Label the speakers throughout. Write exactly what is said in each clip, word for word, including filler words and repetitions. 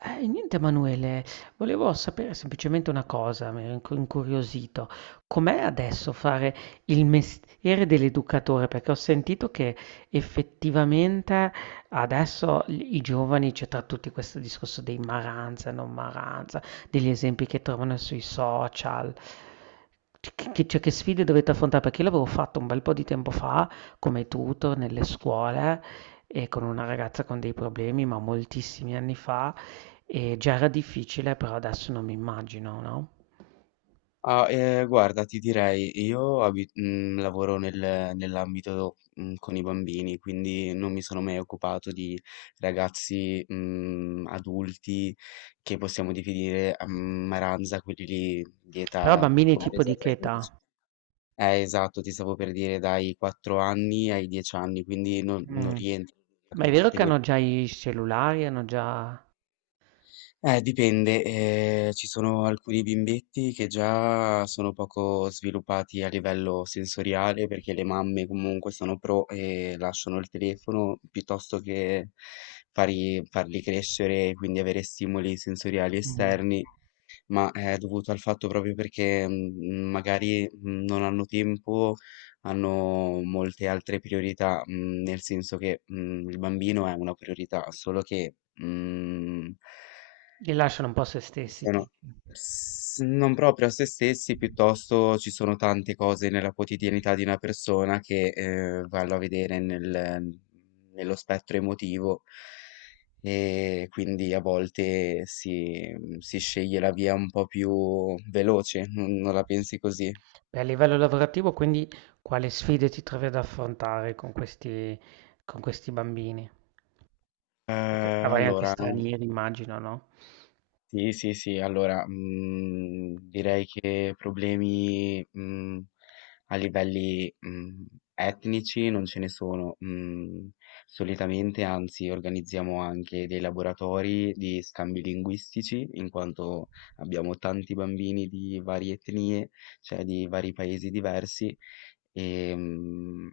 Speaker 1: Eh, niente Emanuele, volevo sapere semplicemente una cosa, mi ero incu- incuriosito. Com'è adesso fare il mestiere dell'educatore? Perché ho sentito che effettivamente adesso i i giovani, c'è tra tutti questo discorso dei maranza, non maranza, degli esempi che trovano sui social. Che, che- cioè, che sfide dovete affrontare? Perché io l'avevo fatto un bel po' di tempo fa come tutor nelle scuole e con una ragazza con dei problemi, ma moltissimi anni fa. E già era difficile, però adesso non mi immagino, no?
Speaker 2: Ah, eh, guarda, ti direi, io abi- mh, lavoro nel- nell'ambito mh, con i bambini, quindi non mi sono mai occupato di ragazzi mh, adulti che possiamo definire a maranza, quelli lì di
Speaker 1: Però
Speaker 2: età
Speaker 1: bambini tipo
Speaker 2: compresa
Speaker 1: di
Speaker 2: tra
Speaker 1: che
Speaker 2: i dodici.
Speaker 1: età?
Speaker 2: Eh, esatto, ti stavo per dire dai quattro anni ai dieci anni, quindi non, non
Speaker 1: Mm.
Speaker 2: rientro nella
Speaker 1: Ma è vero che
Speaker 2: categoria.
Speaker 1: hanno già i cellulari, hanno già...
Speaker 2: Eh, dipende, ehm, ci sono alcuni bimbetti che già sono poco sviluppati a livello sensoriale perché le mamme comunque sono pro e lasciano il telefono piuttosto che fari- farli crescere e quindi avere stimoli sensoriali
Speaker 1: Mm.
Speaker 2: esterni, ma è dovuto al fatto proprio perché mm, magari mm, non hanno tempo, hanno molte altre priorità, mm, nel senso che mm, il bambino è una priorità, solo che, mm,
Speaker 1: Li lasciano un po' a se
Speaker 2: ci
Speaker 1: stessi, dici.
Speaker 2: sono, s non proprio a se stessi, piuttosto ci sono tante cose nella quotidianità di una persona che, ehm, vanno a vedere nel nello spettro emotivo e quindi a volte si mhmm, si sceglie la via un po' più veloce, non non la pensi così?
Speaker 1: Beh, a livello lavorativo, quindi quale sfide ti trovi ad affrontare con questi, con questi bambini? Perché
Speaker 2: Ehm,
Speaker 1: avrai anche
Speaker 2: allora,
Speaker 1: stranieri, immagino, no?
Speaker 2: sì, sì, sì, allora, mhmm, direi che problemi, mhmm, a livelli, mhmm, etnici non ce ne sono. Mhmm, Solitamente, anzi, organizziamo anche dei laboratori di scambi linguistici, in quanto abbiamo tanti bambini di varie etnie, cioè di vari paesi diversi, e mm,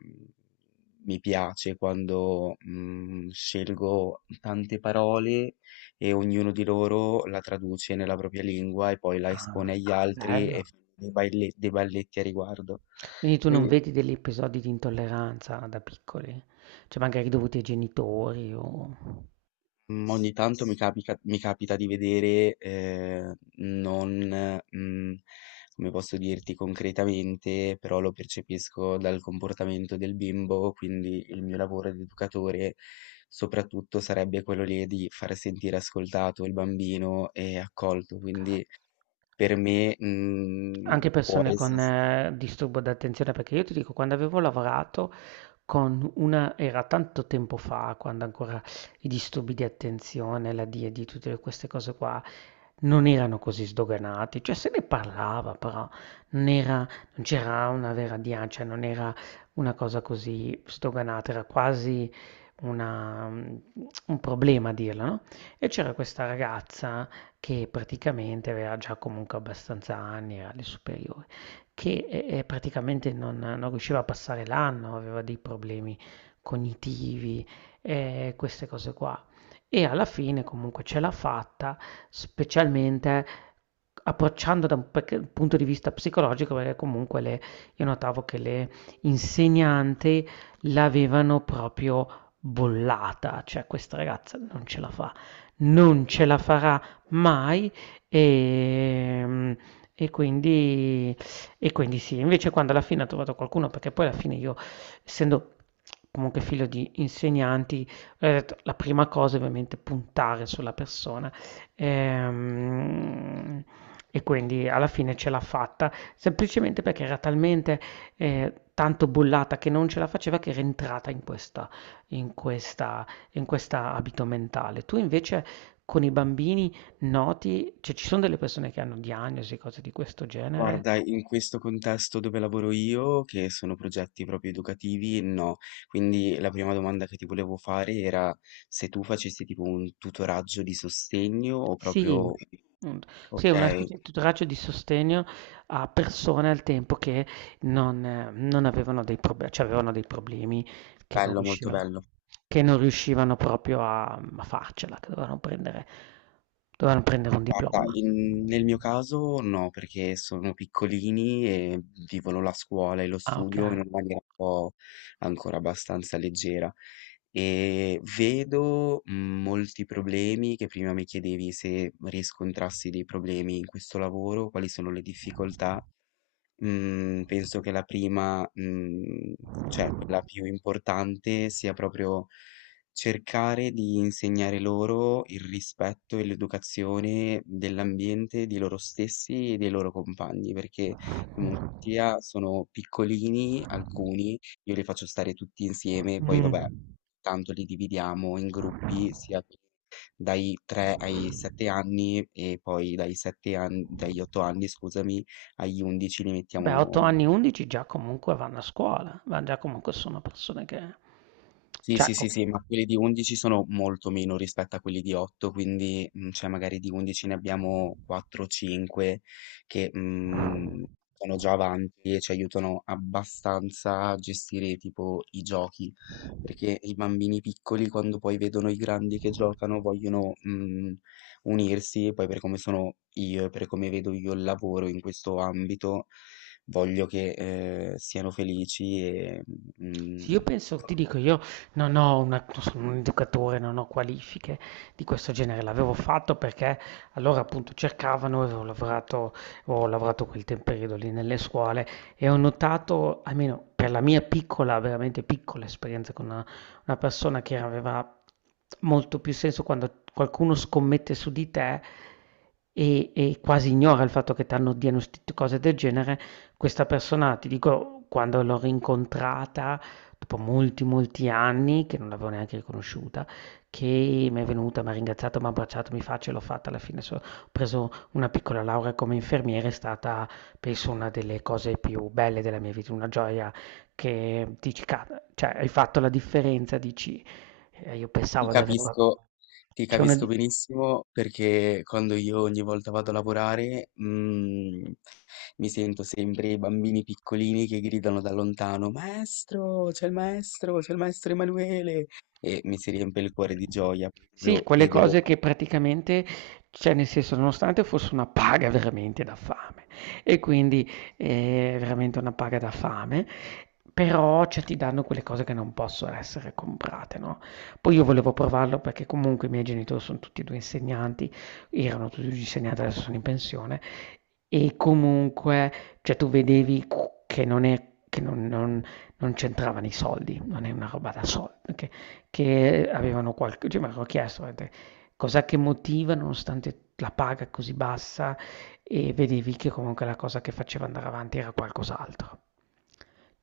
Speaker 2: mi piace quando mm, scelgo tante parole e ognuno di loro la traduce nella propria lingua e poi la
Speaker 1: Ah,
Speaker 2: espone agli altri
Speaker 1: bello.
Speaker 2: e fa dei baile- dei balletti a riguardo.
Speaker 1: Quindi tu non
Speaker 2: Quindi.
Speaker 1: vedi degli episodi di intolleranza da piccoli? Cioè magari dovuti ai genitori o...
Speaker 2: Mm, Ogni tanto mi capica- mi capita di vedere, eh, non, mm, come posso dirti concretamente, però lo percepisco dal comportamento del bimbo, quindi il mio lavoro di educatore soprattutto sarebbe quello lì di far sentire ascoltato il bambino e accolto,
Speaker 1: Ok.
Speaker 2: quindi per me, mm,
Speaker 1: Anche
Speaker 2: può
Speaker 1: persone con
Speaker 2: essere.
Speaker 1: eh, disturbo d'attenzione, perché io ti dico, quando avevo lavorato con una, era tanto tempo fa, quando ancora i disturbi di attenzione, la D I D, tutte queste cose qua, non erano così sdoganati, cioè se ne parlava, però non era, non c'era una vera D I A, cioè non era una cosa così sdoganata, era quasi una, mm, un problema a dirla, no? E c'era questa ragazza che praticamente aveva già comunque abbastanza anni, era alle superiori, che eh, eh, praticamente non, non riusciva a passare l'anno, aveva dei problemi cognitivi, eh, queste cose qua. E alla fine comunque ce l'ha fatta, specialmente approcciando da un perché- punto di vista psicologico, perché comunque le- io notavo che le insegnanti l'avevano proprio bollata, cioè questa ragazza non ce la fa, non ce la farà mai e, e quindi, e quindi sì, invece quando alla fine ha trovato qualcuno, perché poi alla fine io, essendo comunque figlio di insegnanti, ho detto, la prima cosa è ovviamente puntare sulla persona. Ehm, e quindi alla fine ce l'ha fatta, semplicemente perché era talmente eh, tanto bollata che non ce la faceva, che era entrata in questa in questa in questa abito mentale. Tu invece con i bambini noti, cioè ci son delle persone che hanno diagnosi, cose di questo genere?
Speaker 2: Guarda, in questo contesto dove lavoro io, che sono progetti proprio educativi, no. Quindi la prima domanda che ti volevo fare era se tu facessi tipo un tutoraggio di sostegno o
Speaker 1: Sì,
Speaker 2: proprio.
Speaker 1: mhmm, sì, è una
Speaker 2: Ok,
Speaker 1: specie di tutoraggio di sostegno a persone al tempo che non eh, non avevano dei proble cioè avevano dei problemi che non
Speaker 2: bello, molto
Speaker 1: riusciva
Speaker 2: bello.
Speaker 1: che non riuscivano proprio a a farcela, che dovevano prendere dovevano prendere un
Speaker 2: Guarda,
Speaker 1: diploma.
Speaker 2: in- nel mio caso no, perché sono piccolini e vivono la scuola e lo
Speaker 1: Ah,
Speaker 2: studio in
Speaker 1: okay.
Speaker 2: una maniera un po' ancora abbastanza leggera. Ehm, vedo, mhmm, molti problemi che prima mi chiedevi se riscontrassi dei problemi in questo lavoro, quali sono le difficoltà. Mm, penso che la prima, mm, cioè quella più importante, sia proprio cercare di insegnare loro il rispetto e l'educazione dell'ambiente, di loro stessi e dei loro compagni, perché comunque
Speaker 1: Mh.
Speaker 2: sia sono piccolini alcuni, io li faccio stare tutti insieme, poi vabbè,
Speaker 1: Mh.
Speaker 2: tanto li dividiamo in gruppi, sia dai tre ai sette anni e poi dai sette an- dagli otto anni, scusami, agli undici li
Speaker 1: Beh, a otto
Speaker 2: mettiamo.
Speaker 1: anni, undici già comunque vanno a scuola, ma già comunque sono persone che...
Speaker 2: Sì,
Speaker 1: Cioè,
Speaker 2: sì, sì, sì, ma quelli di undici sono molto meno rispetto a quelli di otto, quindi mm, cioè magari di undici ne abbiamo quattro o cinque che mm, sono già avanti e ci aiutano abbastanza a gestire tipo i giochi, perché i bambini piccoli quando poi vedono i grandi che giocano vogliono mm, unirsi, e poi per come sono io e per come vedo io il lavoro in questo ambito, voglio che eh, siano felici e...
Speaker 1: sì, io
Speaker 2: mm,
Speaker 1: penso, ti dico, io non ho una, non sono un educatore, non ho qualifiche di questo genere, l'avevo fatto perché allora appunto cercavano, avevo lavorato, ho lavorato quel tem- periodo lì nelle scuole e ho notato, almeno per la mia piccola, veramente piccola esperienza con una, una persona, che aveva molto più senso quando qualcuno scommette su di te e, e quasi ignora il fatto che ti hanno diagnosticato cose del genere, questa persona, ti dico, quando l'ho rincontrata, dopo molti, molti anni, che non l'avevo neanche riconosciuta, che mi è venuta, m'ha ringraziato, m'ha abbracciato, mi fa, ce l'ho fatta alla fine. So- ho preso una piccola laurea come infermiere, è stata, penso, una delle cose più belle della mia vita, una gioia che dici, "Ca- cioè, hai fatto la differenza", dici, eh, io
Speaker 2: Ti
Speaker 1: pensavo di averla.
Speaker 2: capisco, ti
Speaker 1: C'è una,
Speaker 2: capisco
Speaker 1: di-
Speaker 2: benissimo perché quando io ogni volta vado a lavorare, mm, mi sento sempre i bambini piccolini che gridano da lontano, Maestro, c'è il maestro, c'è il maestro Emanuele! E mi si riempie il cuore di gioia,
Speaker 1: Sì,
Speaker 2: proprio
Speaker 1: quelle
Speaker 2: vedo.
Speaker 1: cose che praticamente, cioè nel senso, nonostante fosse una paga veramente da fame, e quindi eh, è veramente una paga da fame, però cioè, ti danno quelle cose che non possono essere comprate, no? Poi io volevo provarlo perché comunque i miei genitori sono tutti e due insegnanti, erano tutti e due insegnanti, adesso sono in pensione, e comunque, cioè tu vedevi cu- che non è, che non, non- non c'entravano i soldi, non è una roba da soldi, che, che avevano qualche, cioè mi avevo chiesto eh, cos'è che motiva nonostante la paga così bassa e vedevi che comunque la cosa che faceva andare avanti era qualcos'altro.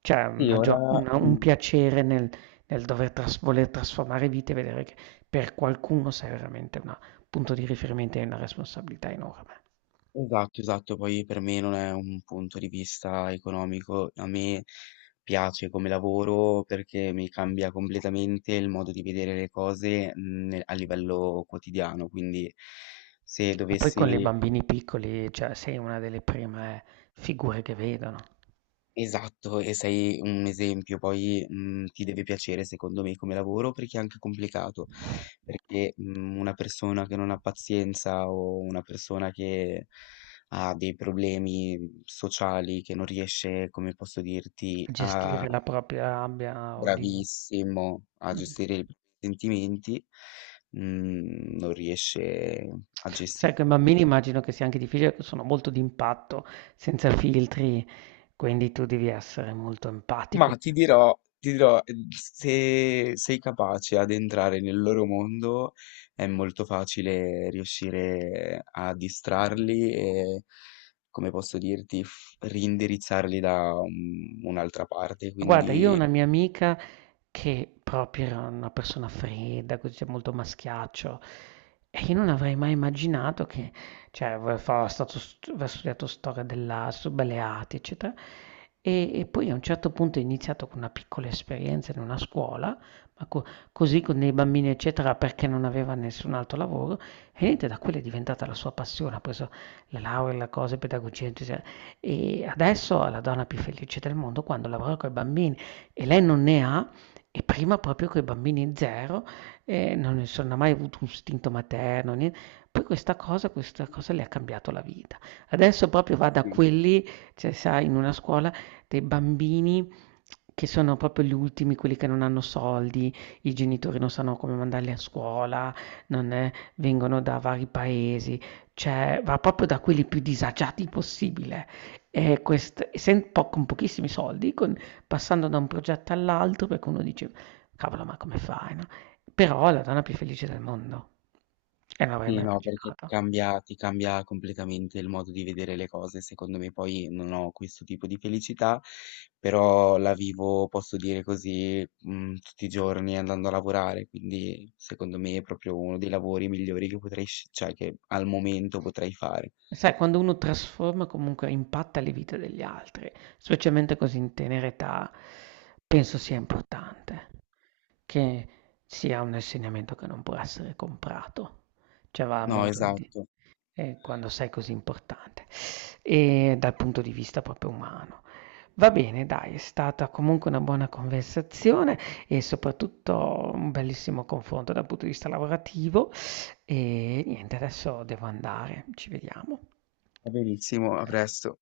Speaker 1: C'è
Speaker 2: Sì.
Speaker 1: una gio-
Speaker 2: ora
Speaker 1: una- Un
Speaker 2: mm,
Speaker 1: piacere nel, nel dover tras- voler trasformare vite e vedere che per qualcuno sei veramente un punto di riferimento e una responsabilità enorme.
Speaker 2: Esatto, esatto, poi per me non è un punto di vista economico, a me piace come lavoro perché mi cambia completamente il modo di vedere le cose mm, a livello quotidiano, quindi se
Speaker 1: Ma poi con i
Speaker 2: dovessi.
Speaker 1: bambini piccoli, cioè, sei una delle prime eh, figure che vedono.
Speaker 2: Esatto, e sei un esempio, poi, mhmm, ti deve piacere secondo me come lavoro perché è anche complicato, perché, mhmm, una persona che non ha pazienza o una persona che ha dei problemi mhmm, sociali, che non riesce, come posso dirti, a,
Speaker 1: Gestire la propria rabbia o di...
Speaker 2: bravissimo, a
Speaker 1: Mm.
Speaker 2: gestire i propri sentimenti, mhmm, non riesce a
Speaker 1: Sai,
Speaker 2: gestire.
Speaker 1: con i bambini immagino che sia anche difficile, perché sono molto d'impatto, senza filtri, quindi tu devi essere molto empatico.
Speaker 2: Ma ti dirò, ti dirò, eh, se sei capace ad entrare nel loro mondo è molto facile riuscire a distrarli e, come posso dirti, f- reindirizzarli da un- un'altra parte.
Speaker 1: Guarda, io ho
Speaker 2: Quindi
Speaker 1: una mia amica che proprio era una persona fredda, così, cioè molto maschiaccio, e io non avrei mai immaginato che, cioè, aveva fa- stato st- aveva studiato storia dell'arte, belle arti, eccetera, e, e poi a un certo punto è iniziato con una piccola esperienza in una scuola, ma co- così con dei bambini, eccetera, perché non aveva nessun altro lavoro, e niente, da quella è diventata la sua passione, ha preso la laurea, la cosa, in pedagogia, eccetera. E adesso è la donna più felice del mondo quando lavora con i bambini e lei non ne ha, e prima proprio con i bambini zero, eh, non ne sono mai avuto un istinto materno, niente. Poi questa cosa, questa cosa le ha cambiato la vita. Adesso proprio va da
Speaker 2: sì.
Speaker 1: quelli, cioè sai, in una scuola dei bambini che sono proprio gli ultimi, quelli che non hanno soldi, i genitori non sanno come mandarli a scuola, non è- vengono da vari paesi, cioè va proprio da quelli più disagiati possibile. E quest essen po con pochissimi soldi, con passando da un progetto all'altro, perché uno dice: "Cavolo, ma come fai, no?" Però è la donna più felice del mondo, e non l'avrei
Speaker 2: Sì,
Speaker 1: mai
Speaker 2: no, perché ti
Speaker 1: immaginata.
Speaker 2: cambia ti cambia completamente il modo di vedere le cose. Secondo me poi non ho questo tipo di felicità, però la vivo, posso dire così, mh, tutti i giorni andando a lavorare, quindi secondo me è proprio uno dei lavori migliori che potrei, sc- cioè che al momento potrei fare.
Speaker 1: Sai, quando uno trasforma, comunque impatta le vite degli altri, specialmente così in tenera età, penso sia importante che sia un insegnamento che non può essere comprato, cioè va
Speaker 2: No,
Speaker 1: molto al di
Speaker 2: esatto.
Speaker 1: eh, quando sei così importante e dal punto di vista proprio umano. Va bene, dai, è stata comunque una buona conversazione e soprattutto un bellissimo confronto dal punto di vista lavorativo e niente, adesso devo andare. Ci vediamo.
Speaker 2: Va benissimo, a
Speaker 1: Grazie.
Speaker 2: presto.